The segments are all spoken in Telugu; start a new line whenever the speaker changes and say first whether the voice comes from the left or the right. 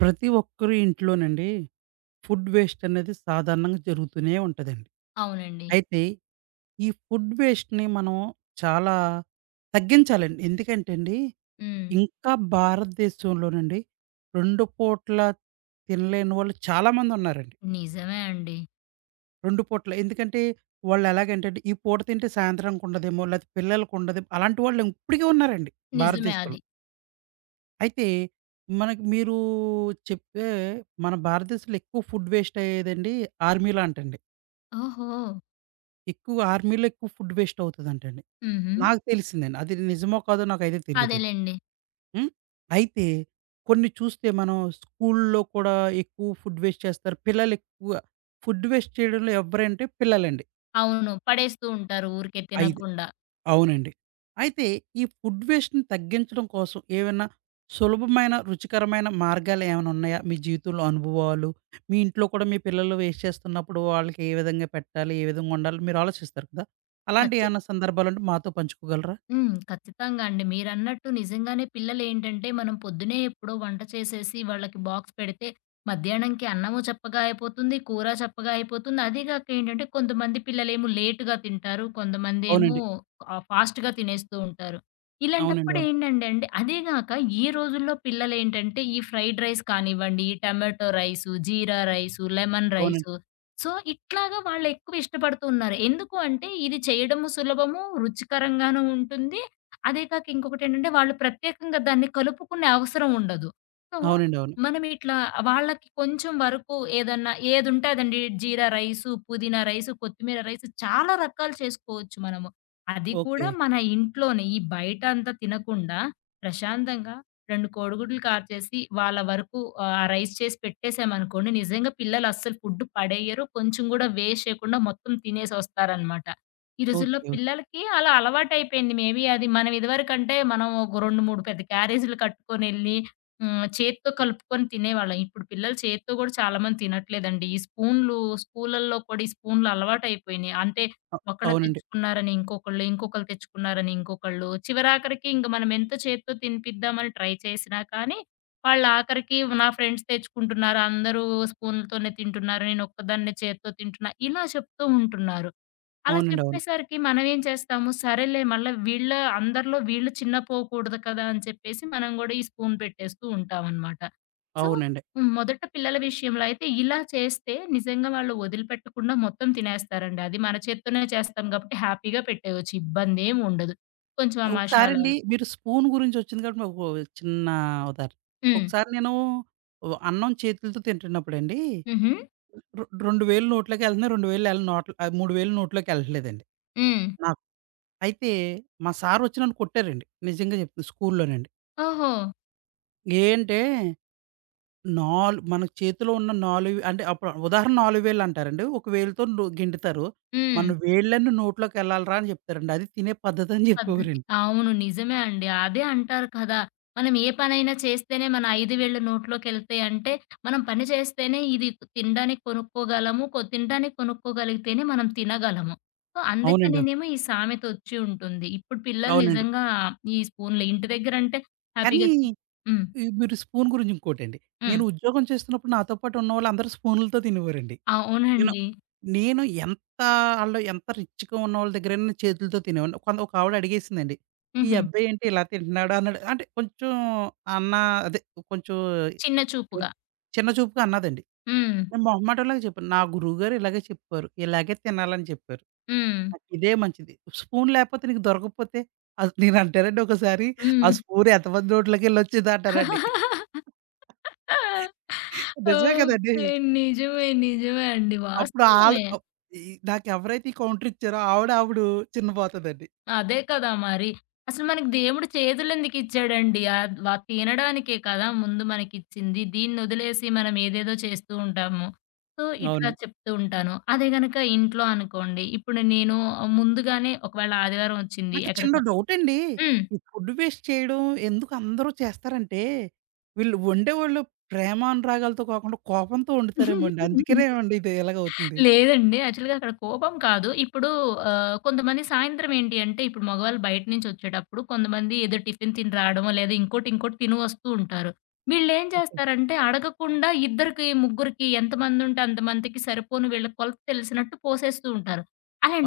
right: ప్రతి ఒక్కరి ఇంట్లోనండి ఫుడ్ వేస్ట్ అనేది సాధారణంగా జరుగుతూనే ఉంటదండి.
left: అవునండి.
right: అయితే ఈ ఫుడ్ వేస్ట్‌ని మనం చాలా తగ్గించాలండి. ఎందుకంటే అండి,
left: హ్మ్.
right: ఇంకా భారతదేశంలోనండి 2 పూట్ల తినలేని వాళ్ళు చాలామంది ఉన్నారండి.
left: నిజమే అండి.
right: 2 పూట్ల ఎందుకంటే వాళ్ళు ఎలాగంటే అండి, ఈ పూట తింటే సాయంత్రానికి ఉండదేమో, లేతే పిల్లలకి ఉండదేమో అలాంటి వాళ్ళు ఇప్పటికి ఉన్నారండి
left: నిజమే అది.
right: భారతదేశంలో. అయితే మనకి మీరు చెప్పే మన భారతదేశంలో ఎక్కువ ఫుడ్ వేస్ట్ అయ్యేదండి ఆర్మీలో అంటండి.
left: ఓహో!
right: ఎక్కువ ఆర్మీలో ఎక్కువ ఫుడ్ వేస్ట్ అవుతదంటండి.
left: హుహు.
right: నాకు తెలిసిందండి. అది నిజమో కాదో నాకైతే తెలీదండి.
left: అదేలెండి.
right: హ్మ్. అయితే కొన్ని చూస్తే మనం స్కూలులో కూడా ఎక్కువ ఫుడ్ వేస్ట్ చేస్తారు. పిల్లలు ఎక్కువ ఫుడ్ వేస్ట్ చేయడంలో ఎవరంటే పిల్లలండి.
left: అవును. పడేస్తూ ఉంటారు ఊరికే
right: ఐదు
left: తినకుండా.
right: అవునండి. అయితే ఈ ఫుడ్ వేస్ట్‌ని తగ్గించడం కోసం ఏవైనా సులభమైన, రుచికరమైన మార్గాలేమైనా ఉన్నాయా? మీ జీవితంలో అనుభవాలు, మీ ఇంట్లో కూడా మీ పిల్లలు వేస్ట్ చేస్తున్నప్పుడు వాళ్ళకి ఏ విధంగా పెట్టాలి? ఏ విధంగా వండాలి? మీరు ఆలోచిస్తారు కదా! అలాంటి
left: ఖచ్చితంగా.
right: ఏమన్నా సందర్భాలుంటే మాతో పంచుకోగలరా?
left: హ్మ్. ఖచ్చితంగా అండి. మీరన్నట్టు నిజంగానే పిల్లలేంటంటే, మనం పొద్దున్నే ఎప్పుడో వంట చేసేసి వాళ్ళకి బాక్స్ పెడితే, మధ్యాహ్నంకి అన్నము చప్పగా అయిపోతుంది, కూర చప్పగా అయిపోతుంది. అదీ గాక ఏంటంటే, కొంతమంది పిల్లలేమో లేట్‌గా తింటారు. కొంతమందేమో
right: అవునండి.
left: ఫాస్ట్‌గా తినేస్తూ ఉంటారు.
right: అవునండి.
left: ఇలాంటప్పుడు
right: అవును.
left: ఏంటండి అండి అదే గాక ఈ రోజుల్లో పిల్లలేంటంటే, ఈ ఫ్రైడ్ రైస్ కానివ్వండి, ఈ tomato rice, jeera rice, lemon
right: అవునండి.
left: రైసు సో, ఇట్లాగా వాళ్ళెక్కువ ఇష్టపడుతూ ఉన్నారు. ఎందుకు అంటే, ఇది చేయడము సులభము, రుచికరంగాను ఉంటుంది. అదే కాక ఇంకొకటేంటంటే, వాళ్ళు ప్రత్యేకంగా దాన్ని కలుపుకునే అవసరం ఉండదు. సో,
right: అవునండి. అవును.
left: మనం ఇట్లా వాళ్ళకి కొంచెం వరకు ఏదన్నా ఏదుంటాదండి జీరా రైసు, పుదీనా రైసు, కొత్తిమీర రైసు చాలా రకాలు చేసుకోవచ్చు మనము. అది కూడా
right: ఓకే.
left: మన ఇంట్లోనే ఈ బయట అంతా తినకుండా ప్రశాంతంగా 2 కోడిగుడ్లు కాల్చేసి వాళ్ళ వరకు రైస్ చేసి పెట్టేసామనుకోండి, నిజంగా పిల్లలు అస్సలు ఫుడ్ పడెయ్యరు. కొంచెం గూడా వేస్ట్ చేయకుండా మొత్తం తినేసొస్తారనమాట. ఈ రోజుల్లో
right: ఓకే.
left: పిల్లలకి అలా అలవాటయిపోయింది. మేబీ అది మనం ఇదివరకంటే మనం ఒక 2, 3 పెద్ద క్యారేజీలు కట్టుకొనెళ్ళి హ్మ్. చేత్తో కలుపుకొని తినేవాళ్ళం. ఇప్పుడు పిల్లలు చేత్తో గూడా చాలా మంది తినట్లేదండి. ఈ స్పూన్లు స్కూలల్లో కూడా ఈ స్పూన్లు అలవాటయిపోయినియి. అంటే
right: అ
left: ఒకళ్ళు
right: అవునండి.
left: తెచ్చుకున్నారని ఇంకొకళ్ళు, ఇంకొకళ్ళు తెచ్చుకున్నారని ఇంకొకళ్ళు, చివరాఖరికి ఇంక మనం ఎంత చేత్తో తినిపిద్దామని ట్రై చేసినా కానీ, వాళ్ళు ఆఖరికి నా ఫ్రెండ్స్ తెచ్చుకుంటున్నారు, అందరూ స్పూన్‌లతోనే తింటున్నారు, నేను ఒక్కదాన్నే చేత్తో తింటున్నా, ఇలా చెప్తూ ఉంటున్నారు. అలా
right: అవునండి. అవును.
left: చెప్పేసరికి మనం ఏం చేస్తాము, సరేలే మళ్ళా వీళ్ళ అందరిలో వీళ్ళు చిన్నపోకూడదు కదా! అని చెప్పేసి మనం గూడా ఈ స్పూన్ పెట్టేస్తూ ఉంటామనమాట. సో
right: అవునండి.
left: హ్మ్. మొదట పిల్లల విషయంలో అయితే ఇలా చేస్తే నిజంగా వాళ్ళు వదిలిపెట్టకుండా మొత్తం తినేస్తారండి. అది మన చేత్తోనే చేస్తాం గాబట్టి హ్యాపీగా పెట్టేయొచ్చు. ఇబ్బందేముండదు. కొంచెం ఆ
right: ఒకసారండి
left: మషాలాలు
right: మీరు స్పూన్ గురించొచ్చింది కాబట్టి మాకు ఒక చిన్న ఉదాహరణ.
left: హ్మ్.
right: ఒకసారి నేను అన్నం చేతులతో తింటున్నప్పుడండి
left: హుహు.
right: 2000 నోట్లోకెళ్తున్నాయి. 2000 ఎళ్ళ నోట్ల 3000 నోట్లోకెళ్ళట్లేదండి
left: హ్మ్.
right: నాకు. అయితే మా సార్ వచ్చి నన్ను కొట్టారండి. నిజంగా చెప్తున్నా స్కూల్లోనండి.
left: ఓహో!
right: ఏంటే మన చేతిలో ఉన్న 4 అంటే అప్పుడు ఉదాహరణ 4000 అంటారండి. ఒక వేలుతో గెంటుతారు.
left: హ్మ్.
right: మన వేళ్ళన్నీ నోట్లోకెళ్ళాలిరా అని చెప్తారండి. అది తినే పద్ధతి అని
left: పద్ధతి.
right: చెప్పేవారండి.
left: అవును. నిజమే అండి. అదే అంటారు కదా! మనం ఏ పనైనా చేస్తేనే మన 5 వేళ్ళు నోట్లోకెళ్తాయంటే, మనం పని చేస్తేనే ఇది తినడానికి కొనుక్కోగలము. కొ తినడానికి కొనుక్కోగలిగితేనే మనం తినగలము. సో,
right: అవునండి.
left: అందుకనేనేమో ఈ సామెత వచ్చి ఉంటుంది. ఇప్పుడు పిల్లలు
right: అవునండి.
left: నిజంగా ఈ స్పూన్‌లు ఇంటి దగ్గరంటే
right: కానీ
left: హ్యాపీగా చి హ్మ్.
right: ఈ మీరు స్పూన్ గురించి ఇంకోటండి.
left: హ్మ్.
right: నేను ఉద్యోగం చేస్తున్నప్పుడు నాతో పాటు ఉన్నవాళ్ళందరూ స్పూన్‌లతో తినేవారండి. నేను
left: అవునండి.
right: నేను ఎంత ఆళ్ళు ఎంత రిచ్‌గా ఉన్నవాళ్ళ దగ్గరైనా నేను చేతులతో తినేవాడిని. కొంత ఒక ఆవిడ అడిగేసిందండి. "ఈ
left: హుహు.
right: అబ్బాయేంటి ఇలా తింటున్నాడు" అన్నాడు. అంటే కొంచెం అన్న అదే కొంచెం
left: చిన్న చూపుగా.
right: చిన్న చూపుగా అన్నదండి.
left: హ్మ్.
right: నేను మొహమాటంలాగా చెప్పాను. "నా గురువుగారు ఇలాగే చెప్పారు. ఇలాగే తినాలని చెప్పారు.
left: హ్మ్.
right: నాకిదే మంచిది. స్పూన్ లేకపోతే నీకు దొరకకపోతే." అసలు నేనంటానండి ఒకసారి ఆ
left: హ్మ్.
right: స్పూన్ ఎంతమంది నోట్లోకెళ్ళి వచ్చిందా అంటానండి. నిజమే కదండీ!
left: ఓకే. నిజమే. నిజమే అండి.
right: అప్పుడు ఆళ్ళు
left: వాస్తవమే.
right: ఈ నాకెవరైతే ఈ కౌంటర్ ఇచ్చారో ఆవిడ, ఆవిడు చిన్నబోతదండి.
left: అదే కదా మరి. అసలు మనకి దేవుడు చేతులెందుకిచ్చాడండి? ఆద్ వ తినడానికే కదా ముందు మనకిచ్చింది. దీన్నొదిలేసి మనం ఏదేదో చేస్తూ ఉంటాము. సో, ఇట్లా
right: అవునండి.
left: చెప్తూ ఉంటాను. అదే గనక ఇంట్లో అనుకోండి, ఇప్పుడు నేను ముందుగానే ఒకవేళ ఆదివారం ఒచ్చింది
right: నాకు చిన్న
left: ఎక్కడిక
right: డౌటండి. ఈ ఫుడ్ వేస్ట్ చేయడం ఎందుకు అందరూ చేస్తారంటే, వీళ్ళు వండేవాళ్ళు ప్రేమానురాగాలతో కాకుండా కోపంతో వండుతారేమో అండి.
left: హ్మ్.
right: అందుకేనేమో అండి ఇది ఇలాగవుతుంది.
left: లేదండి. యాక్చువల్‌గా అక్కడ కోపం కాదు. ఇప్పుడు కొంతమంది సాయంత్రం ఏంటి అంటే, ఇప్పుడు మగవాళ్ళు బయట నుంచి వచ్చేటప్పుడు కొంతమంది ఏదో టిఫిన్ తిని రావడమో, లేదా ఇంకోటి, ఇంకోటి తిని వస్తూ ఉంటారు. వీళ్ళేం
right: ఓకే.
left: చేస్తారంటే, అడగకుండా ఇద్దరికి, ముగ్గురికి ఎంతమందుంటే అంతమందికి సరిపోను వీళ్ళ కొలత తెలిసినట్టు పోసేస్తూ ఉంటారు.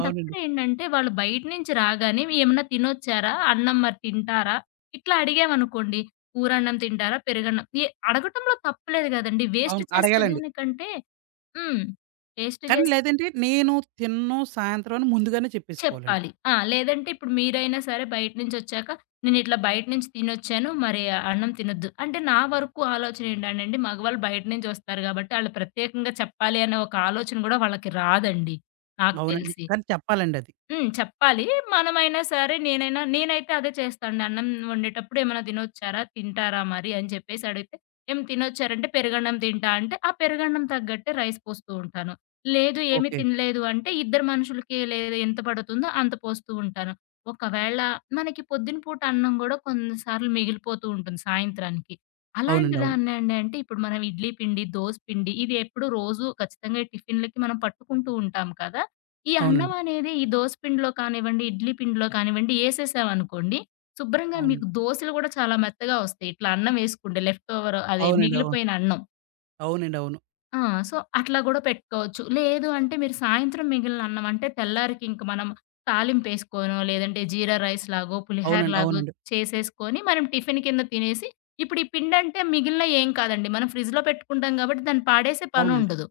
right: అవునండి.
left: ఏంటంటే, వాళ్ళు బయట నుంచి రాగానే ఏమన్నా తినొచ్చారా? అన్నం మరి తింటారా? ఇట్లా అడిగామనుకోండి. కూరన్నం తింటారా? పెరుగన్నం. ఎ అడగటంలో తప్పు లేదు కదండీ! వేస్ట్
right: అవును. అడగాలండి.
left: చేసేదానికంటే హ్మ్. టేస్ట్
right: కానీ
left: జేసి
right: లేదంటే నేను తినను సాయంత్రం అని ముందుగానే చెప్పేసుకోవాలండి.
left: చెప్పాలి. ఆ! లేదంటే ఇప్పుడు మీరైనా సరే బయట నుంచొచ్చాక, నేనిట్లా బయట నుంచి తినొచ్చాను, మరి అన్నం తినొద్దు. అంటే నా వరకు ఆలోచన ఏంటనండి, మగవాళ్ళు బయట నుంచి వస్తారు గాబట్టి, ఆళ్ళు ప్రత్యేకంగా చెప్పాలి అనే ఒక ఆలోచన గూడా వాళ్ళకి రాదండి నాకు
right: అవునండి.
left: తెలిసి.
right: కానీ చెప్పాలండి అది.
left: హ్మ్. చెప్పాలి. మనమైనా సరే నేనైతే అదే చేస్తాండి. అన్నం వండేటప్పుడు ఏమైనా తినొచ్చారా? తింటారా మరి? అని చెప్పేసి అడిగితే, "ఏం తినొచ్చారంటే పెరుగన్నం తింటా" అంటే ఆ పెరుగన్నం తగ్గట్టే రైస్ పోస్తూ ఉంటాను. లేదు ఏమి
right: ఓకే.
left: తినలేదు అంటే ఇద్దరు మనుషులకి లేదు ఎంత పడుతుందో అంత పోస్తూ ఉంటాను. ఒకవేళ మనకి పొద్దున పూట అన్నం గూడా కొన్నిసార్లు మిగిలిపోతూ ఉంటుంది సాయంత్రానికి. అలాంటి
right: అవునండి. అవును.
left: దాన్ని అండి అంటే ఇప్పుడు మనం ఇడ్లీ పిండి, దోస పిండి ఇది ఎప్పుడు రోజు ఖచ్చితంగా టిఫిన్‌లకి మనం పట్టుకుంటూ ఉంటాం కదా! ఈ అన్నం
right: అవునండి.
left: అనేది ఈ దోస పిండిలో కానివ్వండి, ఇడ్లీ పిండిలో కానివ్వండి ఏసేసామనుకోండి, శుభ్రంగా
right: అవును.
left: మీకు దోసలు గూడా చాలా మెత్తగా వస్తాయి. ఇట్లా అన్నం వేసుకుంటే లెఫ్ట్ ఓవర్ అదే
right: అవునండి. అవును.
left: మిగిలిపోయిన అన్నం.
right: అవునండి. అవును.
left: ఆ! సో, అట్లా గూడా పెట్టుకోవచ్చు. లేదు అంటే మీరు సాయంత్రం మిగిలిన అన్నం అంటే తెల్లారికి ఇంక మనం తాలింపేసుకోనో, లేదంటే జీరా రైస్ లాగో, పులిహార
right: అవునండి.
left: లాగో
right: అవునండి.
left: చేసేసుకొని మనం టిఫిన్ కింద తినేసి ఇప్పుడు ఈ పిండంటే మిగిలిన ఏం కాదండి. మనం ఫ్రిడ్జ్‌లో పెట్టుకుంటాం గాబట్టి దాన్ని పాడేసే
right: అవునండి.
left: పనుండదు.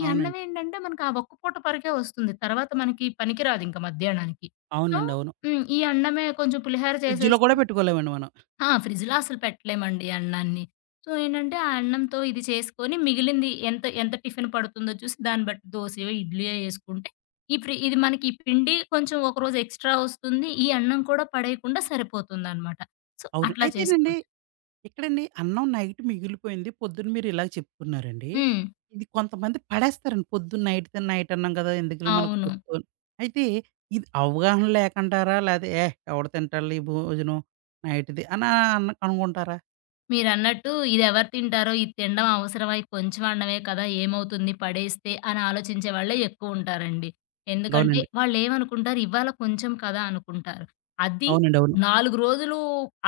left: ఈ అన్నం
right: అవునండి.
left: ఏంటంటే మనకు ఆ ఒక్క పూట వరకే వస్తుంది. తర్వాత మనకి పనికిరాదింక మధ్యాహ్నానికి. సో,
right: అవునండి. అవును.
left: హ్మ్. ఈ అన్నమే కొంచెం పులిహార
right: ఫ్రిడ్జ్‌లో
left: చేసేసి
right: కూడా పెట్టుకోలేమండి మనం.
left: ఆ! ఫ్రిడ్జ్‌లో అసలు పెట్టలేమండి అన్నాన్ని. సో, ఏంటంటే ఆ అన్నంతో ఇది చేసుకొని మిగిలింది ఎంత ఎంత టిఫిన్ పడుతుందో చూసి దాన్ని బట్టి దోసయో, ఇడ్లీయో యేసుకుంటే ఈ ఫ్రీ ఇది మనకి ఈ పిండి కొంచెం ఒకరోజు ఎక్స్‌ట్రా వస్తుంది. ఈ అన్నం కూడా పడేయకుండా సరిపోతుందనమాట. సో,
right: అవును.
left: అట్లా
right: అయితేనండి
left: చేసుకోవచ్చు.
right: ఇక్కడండి అన్నం నైట్ మిగిలిపోయింది. పొద్దున్న మీరు ఇలాగ చెప్తున్నారండి.
left: హ్మ్.
right: ఇది కొంతమంది పడేస్తారండి. పొద్దున్న నైట్ తిన్న నైట్ అన్నాం కదా! ఎందుకులే మనకు
left: అవును.
right: అయితే ఇది అవగాహన లేకంటారా? లేతే ఏహ్! ఎవడు తింటాడులే ఈ భోజనం నైట్‌ది అనా అనుకుంటారా?
left: మీరన్నట్టు ఇదెవరు తింటారో, ఇది తినడం అవసరమా? ఇది కొంచెం అన్నమే కదా! ఏమవుతుంది పడేస్తే అని ఆలోచించే వాళ్ళే ఎక్కువుంటారండి. ఎందుకంటే
right: అవునండి.
left: వాళ్ళేమనుకుంటారు, ఇవాళ కొంచెం కదా అనుకుంటారు. అది
right: అవునండి. అవును.
left: 4 రోజులు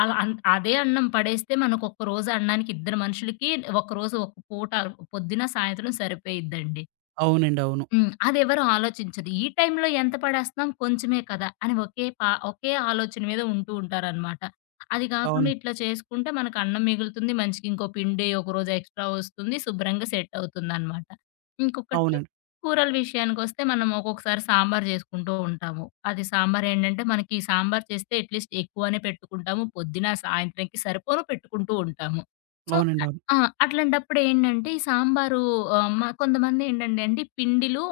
left: అలా అన్ అదే అన్నం పడేస్తే మనకొక రోజు అన్నానికి ఇద్దరు మనుషులకి ఒకరోజు ఒక పూట పొద్దున, సాయంత్రం సరిపోయిద్దండి.
right: అవునండి. అవును.
left: హ్మ్. అదెవరు ఆలోచించదు. ఈ టైంలో ఎంత పడేస్తున్నాం కొంచెమే కదా! అని ఒకే పా ఒకే ఆలోచన మీద ఉంటూ ఉంటారనమాట. అది గాకుండా
right: అవును.
left: ఇట్లా చేసుకుంటే మనకు అన్నం మిగులుతుంది. మనిషికి ఇంకో పిండి ఒకరోజు ఎక్స్‌ట్రా వస్తుంది. శుభ్రంగా సెట్ అవుతుందనమాట. ఇంకొకటి
right: అవునండి.
left: కూరల విషయానికొస్తే మనం ఒక్కొక్కసారి సాంబార్ జేసుకుంటూ ఉంటాము. అది సాంబార్ ఏంటంటే మనకి ఈ సాంబార్ చేస్తే అట్‌లీస్ట్ ఎక్కువనే పెట్టుకుంటాము. పొద్దున, సాయంత్రంకి సరిపోను పెట్టుకుంటూ ఉంటాము. సో
right: అవునండి. అవును.
left: ఆ! అట్లాంటప్పుడేంటంటే, ఈ సాంబారు మా కొంతమందేంటండి అండి పిండిలు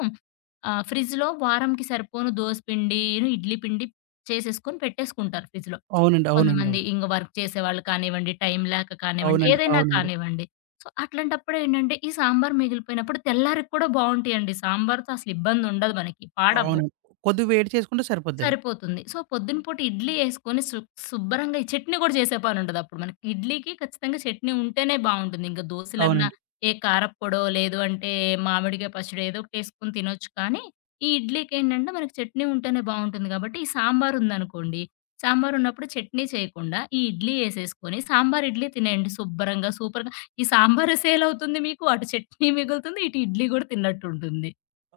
left: ఫ్రిడ్జ్‌లో వారంకి సరిపోను దోస పిండిను, ఇడ్లీ పిండి చేసేసుకొని పెట్టేసుకుంటారు ఫ్రిడ్జ్‌లో.
right: అవునండి. అవునండి. అవును.
left: కొంతమంది ఇంగ వర్క్ చేసేవాళ్ళు కానివ్వండి, టైం లేక కానివ్వండి,
right: అవునండి.
left: ఏదైనా
right: అవునండి.
left: కానివ్వండి. సో, అట్లాంటప్పుడేంటంటే, ఈ సాంబార్ మిగిలిపోయినప్పుడు తెల్లారికి కూడా బావుంటాయండి. సాంబార్‌తో అసలు ఇబ్బందుండదు మనకి. పాడవ్వవు.
right: అవునండి. కొద్దిగా వేడి చేసుకుంటే సరిపోద్దండి.
left: సరిపోతుంది. సో, పొద్దున పూట ఇడ్లీ యేసుకొని శు శుబ్బరంగా ఈ చట్నీ గూడా చేసే పనుండదప్పుడు మనకి. ఇడ్లీకి ఖచ్చితంగా చట్నీ ఉంటేనే బావుంటుంది. ఇంక దోసలన్నా
right: అవునండి.
left: ఏ కారప్పొడో, లేదు అంటే మామిడికాయ పచ్చడో ఏదో ఒకటేసుకొని తినొచ్చు కానీ, ఈ ఇడ్లీకేంటంటే మనకి చట్నీ ఉంటేనే బావుంటుంది గాబట్టి, ఈ సాంబారుందనుకోండి, సాంబారున్నప్పుడు చట్నీ చేయకుండా ఈ ఇడ్లీ యేసేసుకొని సాంబార్ ఇడ్లీ తినేయండి శుబ్బరంగా, సూపర్‌గా. ఈ సాంబారు సేలవుతుంది మీకు, అటు చట్నీ మిగులుతుంది, ఇటు ఇడ్లీ గూడా తిన్నట్టుంటుంది.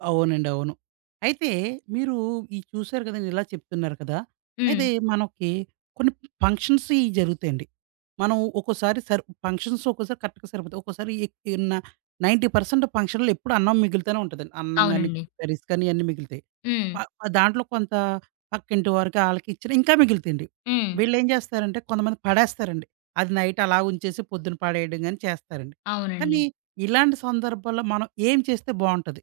right: అవునండి. అవును. అయితే మీరు ఇది చూసారు కదండీ! ఇలా చెప్తున్నారు కదా!
left: హ్మ్.
right: అయితే మనకి కొన్ని ఫంక్షన్స్ ఇయి జరుగుతాయండి. మనం ఒక్కోసారి ఫంక్షన్స్ ఒక్కోసారి కరెక్ట్‌గా సరిపోతాయి. ఒక్కోసారి ఎక్ న 90% ఫంక్షన్‌లో ఎప్పుడు అన్నం మిగులుతానే ఉంటదండి. అన్నం గాని,
left: అవునండి.
right: కర్రీస్ కానీ ఇయన్నీ మిగులుతాయి.
left: హ్మ్.
right: ప ఆ దాంట్లో కొంత పక్కింటి వారికి ఆళ్ళకి ఇచ్చిన ఇంకా మిగులుతాయండి.
left: హ్మ్.
right: వీళ్ళేం జేస్తారంటే కొంతమంది పడేస్తారండి. అది నైట్ అలా ఉంచేసి పొద్దున పడేయడం గాని చేస్తారండి.
left: అవునండి.
right: కానీ ఇలాంటి సందర్భాల్లో మనం ఏం చేస్తే బావుంటది?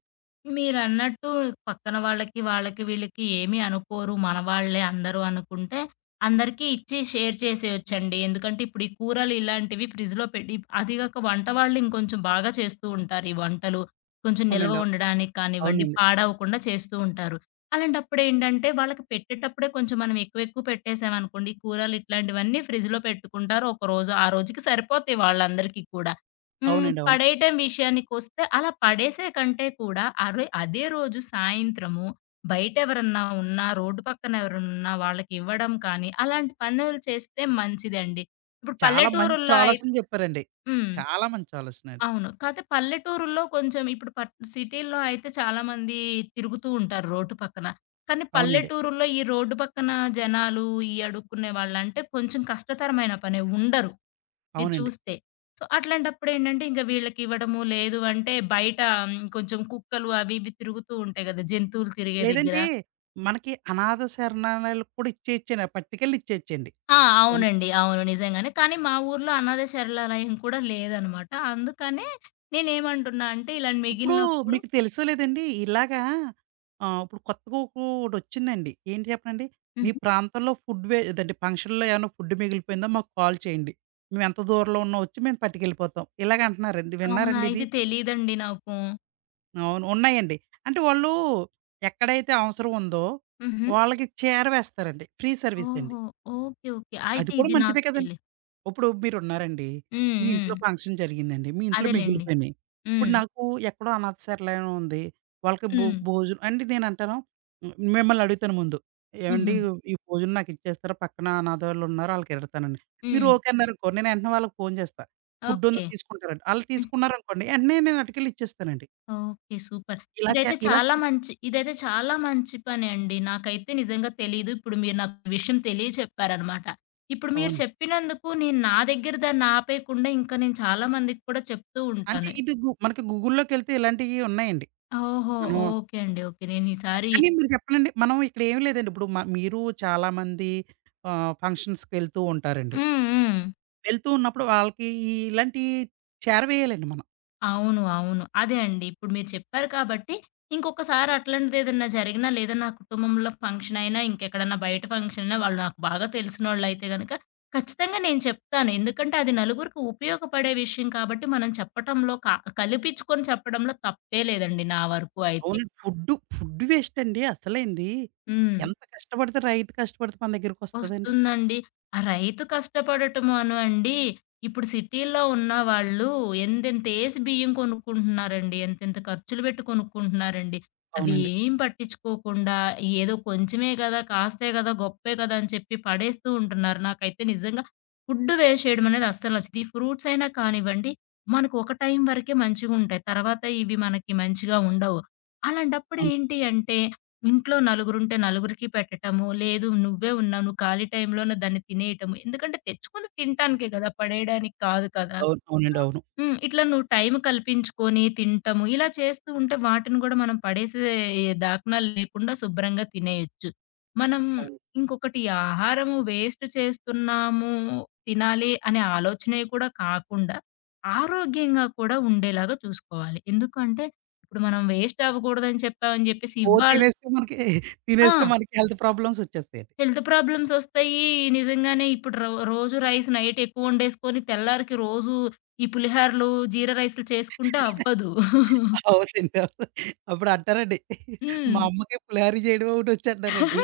left: మీరన్నట్టు పక్కన వాళ్ళకి, వీళ్ళకి ఏమి అనుకోరు. మన వాళ్ళే అందరూ అనుకుంటే, అందరికీ ఇచ్చి షేర్ చేసేయొచ్చండి. ఎందుకంటే, ఇప్పుడు ఈ కూరలు ఇలాంటివి ఫ్రిడ్జ్‌లో పెట్టి అది గాక వంట వాళ్ళు ఇంకొంచెం బాగా చేస్తూ ఉంటారు ఈ వంటలు. కొంచెం నిల్వ
right: అవునండి. అవు
left: ఉండడానికి కానివ్వండి,
right: అవునండి.
left: పాడవకుండా చేస్తూ ఉంటారు. అలాంటప్పుడేంటంటే, వాళ్ళకి పెట్టేటప్పుడే కొంచెం మనం ఎక్కువెక్కువ పెట్టేసామనుకోండి, కూరలు ఇట్లాంటివన్నీ ఫ్రిడ్జ్‌లో పెట్టుకుంటారు. ఒకరోజు, ఆ రోజుకి సరిపోతాయి వాళ్ళందరికీ కూడా. హ్మ్.
right: అవునండి. అవును.
left: పడేయటం విషయానికొస్తే అలా పడేసే కంటే కూడా అరె అదే రోజు సాయంత్రము బయటెవరన్నా ఉన్నా, రోడ్డు పక్కన ఎవరన్నా వాళ్ళకివ్వడం కానీ, అలాంటి పనులు చేస్తే మంచిదండి. ఇప్పుడు
right: చాలా మంచి
left: పల్లెటూరుల్లో అయి
right: ఆలోచన జెప్పారండి.
left: హ్మ్.
right: చాలా మంచి ఆలోచన అండి.
left: అవును. కాతే పల్లెటూరుల్లో కొంచెం ఇప్పుడు పట్ సిటీల్లో అయితే చాలామంది తిరుగుతూ ఉంటారు రోడ్డు పక్కన. కానీ
right: అవునండి.
left: పల్లెటూరుల్లో ఈ రోడ్డు పక్కన జనాలు, ఈ అడుక్కునే వాళ్ళంటే కొంచెం కష్టతరమైన పనే. ఉండరు. మీరు
right: అవునండి.
left: చూస్తే. సో, అట్లాంటప్పుడేంటంటే ఇంక వీళ్ళకివ్వడము, లేదు అంటే బయట హ్మ్, కొంచెం కుక్కలు అవి ఇవి తిరుగుతూ ఉంటాయి గదా! జంతువులు తిరిగే దగ్గర.
right: లేదంటే మనకి అనాథ శరణాలయాలకు కూడా ఇచ్చేయచ్చండి. ఆ పట్టుకెళ్ళి ఇచ్చేయచ్చండి.
left: ఆ!
right: ఎన్
left: అవునండి. అవును. నిజంగానే. కానీ మా ఊర్లో అనాథ శరణాలయం కూడా లేదనమాట. అందుకనే నేనేమంటున్నా అంటే ఇలా
right: ఇప్పుడు
left: మిగిలినప్పుడు
right: మీకు తెలుసో లేదండి ఇలాగా ఇప్పుడు కొత్తగా ఒక ఒకటొచ్చిందండి. ఏంటి చెప్పనండి? మీ
left: హుహు.
right: ప్రాంతంలో ఫుడ్ వే ఇదండి ఫంక్షన్‌లో ఏమన్నా ఫుడ్ మిగిలిపోయిందా మాకు కాల్ చేయండి. మేము ఎంత దూరంలో ఉన్నా వచ్చి మేము పట్టుకెళ్ళిపోతాం. ఇలాగ అంటున్నారండి.
left: అవునా?
right: విన్నారండి ఇది?
left: ఇది తెలీదండి నాకు.
right: అవును. ఉన్నాయండి. అంటే వాళ్ళు ఎక్కడైతే అవసరం ఉందో
left: హుహు.
right: వాళ్ళకి చేరవేస్తారండి. ఫ్రీ సర్వీసండి.
left: ఓహో! ఓకే. ఓకే.
right: అది
left: అయితే
right: కూడా
left: ఇది
right: మంచిదే
left: నాకు
right: కదండీ!
left: తెలి
right: ఇప్పుడు మీరున్నారండి.
left: హ్మ్.
right: మీ
left: హ్మ్.
right: ఇంట్లో ఫంక్షన్ జరిగిందండి. మీ ఇంట్లో
left: అదేలెండి.
right: మిగిలిపోయినియి. ఇప్పుడు
left: హ్మ్.
right: నాకు ఎక్కడో అనాథ శరణాలయం ఉంది. వాళ్ళకి
left: హ్మ్.
right: భోజనం అంటే నేనంటాను హ్మ్, మిమ్మల్ని అడుగుతాను ముందు.
left: హుహు.
right: ఏవండీ ఈ భోజనం నాకిచ్చేస్తారా? పక్కన అనాథోళ్ళున్నారు ఆళ్ళకి ఎడతానండి. మీరు
left: హ్మ్.
right: ఓకే అన్నారనుకో, నేను వెంటనే వాళ్ళకి ఫోను చేస్తా. ఫుడ్డుందో
left: ఓకే.
right: తీసుకుంటారండి. ఆళ్ళు
left: హ్మ్.
right: తీసుకున్నారనుకోండి, వెంటనే నేను అటుకెళ్ళి ఇచ్చేస్తానండి.
left: ఓకే. సూపర్.
right: ఇలా చేసి
left: ఇదైతే చాలా మంచి పనే అండి. నాకైతే నిజంగా తెలీదు. ఇప్పుడు మీరు నాకు ఈ విషయం తెలియచెప్పారనమాట. ఇప్పుడు మీరు
right: అవును.
left: చెప్పినందుకు నేను నా దగ్గర దాన్ని ఆపేయకుండా ఇంకా నేను చాలా మందికి కూడా చెప్తూ
right: అంటే
left: ఉంటాను.
right: ఇది మనకి గూగుల్‌లోకెళ్తే ఇలాంటియి ఉన్నాయండి.
left: ఓహో!
right: మనం హుహు.
left: ఓకే అండి. ఓకే. నేనీసారి
right: కానీ మీరు చెప్పాలండి మనం ఇక్కడేమి లేదండి. ఇప్పుడు మీరు చాలామంది ఫంక్షన్స్‌కి వెళ్తూ ఉంటారండి.
left: హ్మ్. హ్మ్.
right: వెళ్తూ ఉన్నప్పుడు వాళ్ళకి ఈ ఇలాంటియి చేరవేయాలండి మనం.
left: అవును. అవును. అదే అండి. ఇప్పుడు మీరు చెప్పారు కాబట్టి, ఇంకొకసారి అట్లాంటిదేదన్నా జరిగినా, లేదా నా కుటుంబంలో ఫంక్షన్ అయినా, ఇంకెక్కడన్నా బయట ఫంక్షన్ అయినా, వాళ్ళు నాకు బాగా తెలిసినోళ్ళైతే గనక ఖచ్చితంగా నేను చెప్తాను. ఎందుకంటే, అది నలుగురికి ఉపయోగపడే విషయం కాబట్టి, మనం చెప్పటంలో క కలిపించుకొని చెప్పడంలో తప్పే లేదండి నా వరకు అయితే.
right: అవునండి. ఫుడ్డు, ఫుడ్ వేస్ట్ అండి అసలైంది.
left: హ్మ్.
right: ఎంత కష్టపడితే రైతు కష్టపడితే మన దగ్గరికొస్తదండి?
left: వస్తుందండి. ఆ రైతు కష్టపడటము అను అండి, ఇప్పుడు సిటీల్లో ఉన్న వాళ్ళు ఎంతెంతేసి బియ్యం కొనుక్కుంటున్నారండి. ఎంతెంత ఖర్చులు పెట్టి కొనుక్కుంటున్నారండి. అవి
right: అవునండి.
left: ఏం పట్టించుకోకుండా ఏదో కొంచెమే గదా! కాస్తే గదా! గొప్పే గదా! అని చెప్పి పడేస్తూ ఉంటున్నారు. నాకైతే నిజంగా ఫుడ్ వేస్ట్ చేయడం అనేది అస్సలు నచ్చదు. ఈ ఫ్రూట్స్ అయినా కానివ్వండి, మనకు ఒక టైం వరకే మంచిగుంటాయి. తర్వాత ఇవి మనకి మంచిగా ఉండవు. అలాంటప్పుడు
right: అవును.
left: ఏంటి అంటే ఇంట్లో నలుగురుంటే నలుగురికి పెట్టటము. లేదు నువ్వే ఉన్నావు. నువ్వు ఖాళీ టైంలోనే దాన్ని తినేయటము. ఎందుకంటే తెచ్చుకుంది తినటానికే కదా! పడేయడానికి కాదు కదా!
right: అవును.
left: సో
right: అవునండి. అవును.
left: హ్మ్. ఇట్లా నువ్వు టైం కల్పించుకొని తినటము. ఇలా చేస్తూ ఉంటే వాటిని గూడా మనం పడేసే దాఖనాలు లేకుండా శుభ్రంగా తినేయొచ్చు. మనం
right: అవును.
left: ఇంకొకటి ఆహారము వేస్ట్ చేస్తున్నాము, తినాలి అనే ఆలోచనే కూడా కాకుండా ఆరోగ్యంగా కూడా ఉండేలాగా చూసుకోవాలి. ఎందుకంటే ఇప్పుడు మనం వేస్ట్ అవ్వకూడదని చెప్పామని జెప్పేసి
right: ఓ
left: ఇవ్వాళ
right: తినేస్తే మనకి తినేస్తే
left: ఆ!
right: మనకి హెల్త్ ప్రాబ్లమ్స్ వచ్చేస్తాయండి.
left: హెల్త్ ప్రాబ్లమ్స్ ఒస్తాయి. నిజంగానే ఇప్పుడు రో రోజు రైస్ నైట్ ఎక్కువ వండేసుకొని తెల్లారికి రోజు ఈ పులిహారలు, జీరా రైస్‌లు చేసుకుంటే అవ్వదు.
right: అవునండి. అవును. అప్పుడు అంటారండి.
left: హ్మ్.
right: మా అమ్మకి పులిహోర చేయడం ఒకటొచ్చు అంటారండి.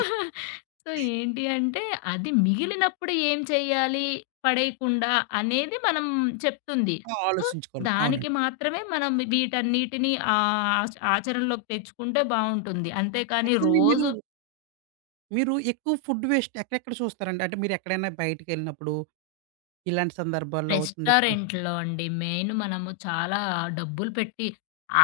left: సో, ఏంటి అంటే అది మిగిలినప్పుడు ఏం చేయాలి పడేయకుండా అనేది మనం చెప్తుంది.
right: ఆ!
left: సో,
right: ఆలోచించుకోవాలి.
left: దానికి
right: అవునండి.
left: మాత్రమే మనం వీటన్నిటిని ఆహ్, ఆచ ఆచరణలోకి తెచ్చుకుంటే బావుంటుంది. అంతేకానీ
right: అయితేండి మీరు,
left: రోజు
right: మీరు ఎక్కువ ఫుడ్ వేస్ట్ ఎక్కడెక్కడ చూస్తారండి? అంటే మీరెక్కడైనా బయటికెళ్ళినప్పుడు ఇలాంటి సందర్భాల్లో అవుతుంది కదా!
left: రెస్టారెంట్‌లో అండి. మెయిన్ మనము చాలా డబ్బులు పెట్టి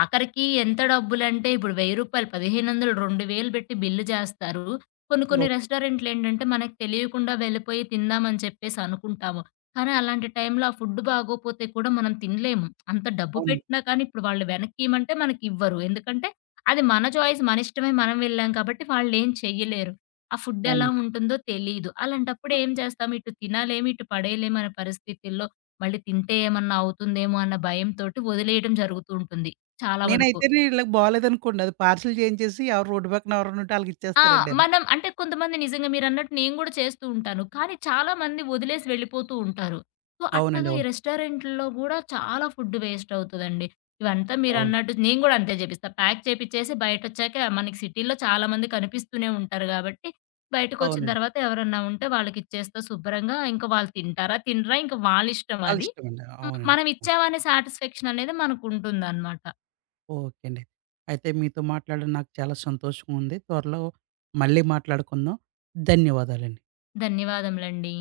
left: ఆఖరికి ఎంత డబ్బులంటే ఇప్పుడు రూ. 1000 1500 2000 పెట్టి బిల్లు చేస్తారు. కొన్ని కొన్ని
right: ఓకే.
left: రెస్టారెంట్‌లేంటంటే మనకు తెలియకుండా వెళ్ళిపోయి తిందామని చెప్పేసి అనుకుంటాము. కానీ అలాంటి టైంలో ఆ ఫుడ్ బాగోపోతే కూడా మనం తినలేము. అంత డబ్బు
right: అవునండి.
left: పెట్టినా కానీ ఇప్పుడు వాళ్ళు వెనక్కి ఇయ్యమంటే మనకివ్వరు. ఎందుకంటే అది మన చాయిస్ మన ఇష్టమే మనం వెళ్ళాం కాబట్టి వాళ్ళేం చెయ్యలేరు. ఆ ఫుడ్ ఎలా
right: అవునండి.
left: ఉంటుందో తెలీదు. అలాంటప్పుడు
right: ఆ!
left: ఏం చేస్తాం ఇటు తినాలేము, ఇటు పడేయలేము అనే పరిస్థితుల్లో మళ్ళీ తింటే ఏమన్నా అవుతుందేమో అన్న భయంతోటి వదిలేయడం జరుగుతూ ఉంటుంది చాలా వరకు.
right: నేనైతేనే ఈళ్ళకి బాలేదనుకోండి అది పార్సెల్ చేయించేసి ఎవరు రోడ్డు పక్కన ఎవరైనా ఉంటే
left: ఆ!
right: ఆళ్ళకిచ్చేస్తారండి అది.
left: మనం అంటే కొంతమంది నిజంగా మీరన్నట్టు నేను గూడా చేస్తూ ఉంటాను. కానీ చాలా మంది వదిలేసి వెళ్ళిపోతూ ఉంటారు. సో,
right: అవునండి.
left: అట్లాగా ఈ
right: అవును.
left: రెస్టారెంట్‌లో గూడా చాలా ఫుడ్ వేస్ట్ అవుతదండి. ఇవంతా
right: అవును.
left: మీరన్నట్టు నేను గూడా అంతే జేపిస్తా. ప్యాక్ చేపిచ్చేసి బయటొచ్చాక మనకి సిటీలో చాలా మంది కనిపిస్తూనే ఉంటారు గాబట్టి, బయటకొచ్చిన
right: అవునండి.
left: తర్వాత ఎవరన్నా ఉంటే వాళ్ళకిచ్చేస్తా శుభ్రంగా. ఇంక వాళ్ళు తింటారా? తినరా? ఇంక వాళ్ళిష్టం అది.
right: ఆళ్ళిష్టమండి.
left: హ్మ్.
right: అవునండి.
left: మనం ఇచ్చామనే సాటిస్ఫాక్షన్ అనేది మనకుంటుందనమాట.
right: ఓకే అండి. అయితే మీతో మాట్లాడడం నాకు చాలా సంతోషంగా ఉంది. త్వరలో మళ్ళీ మాట్లాడుకుందాం. ధన్యవాదాలండి.
left: ధన్యవాదములండి.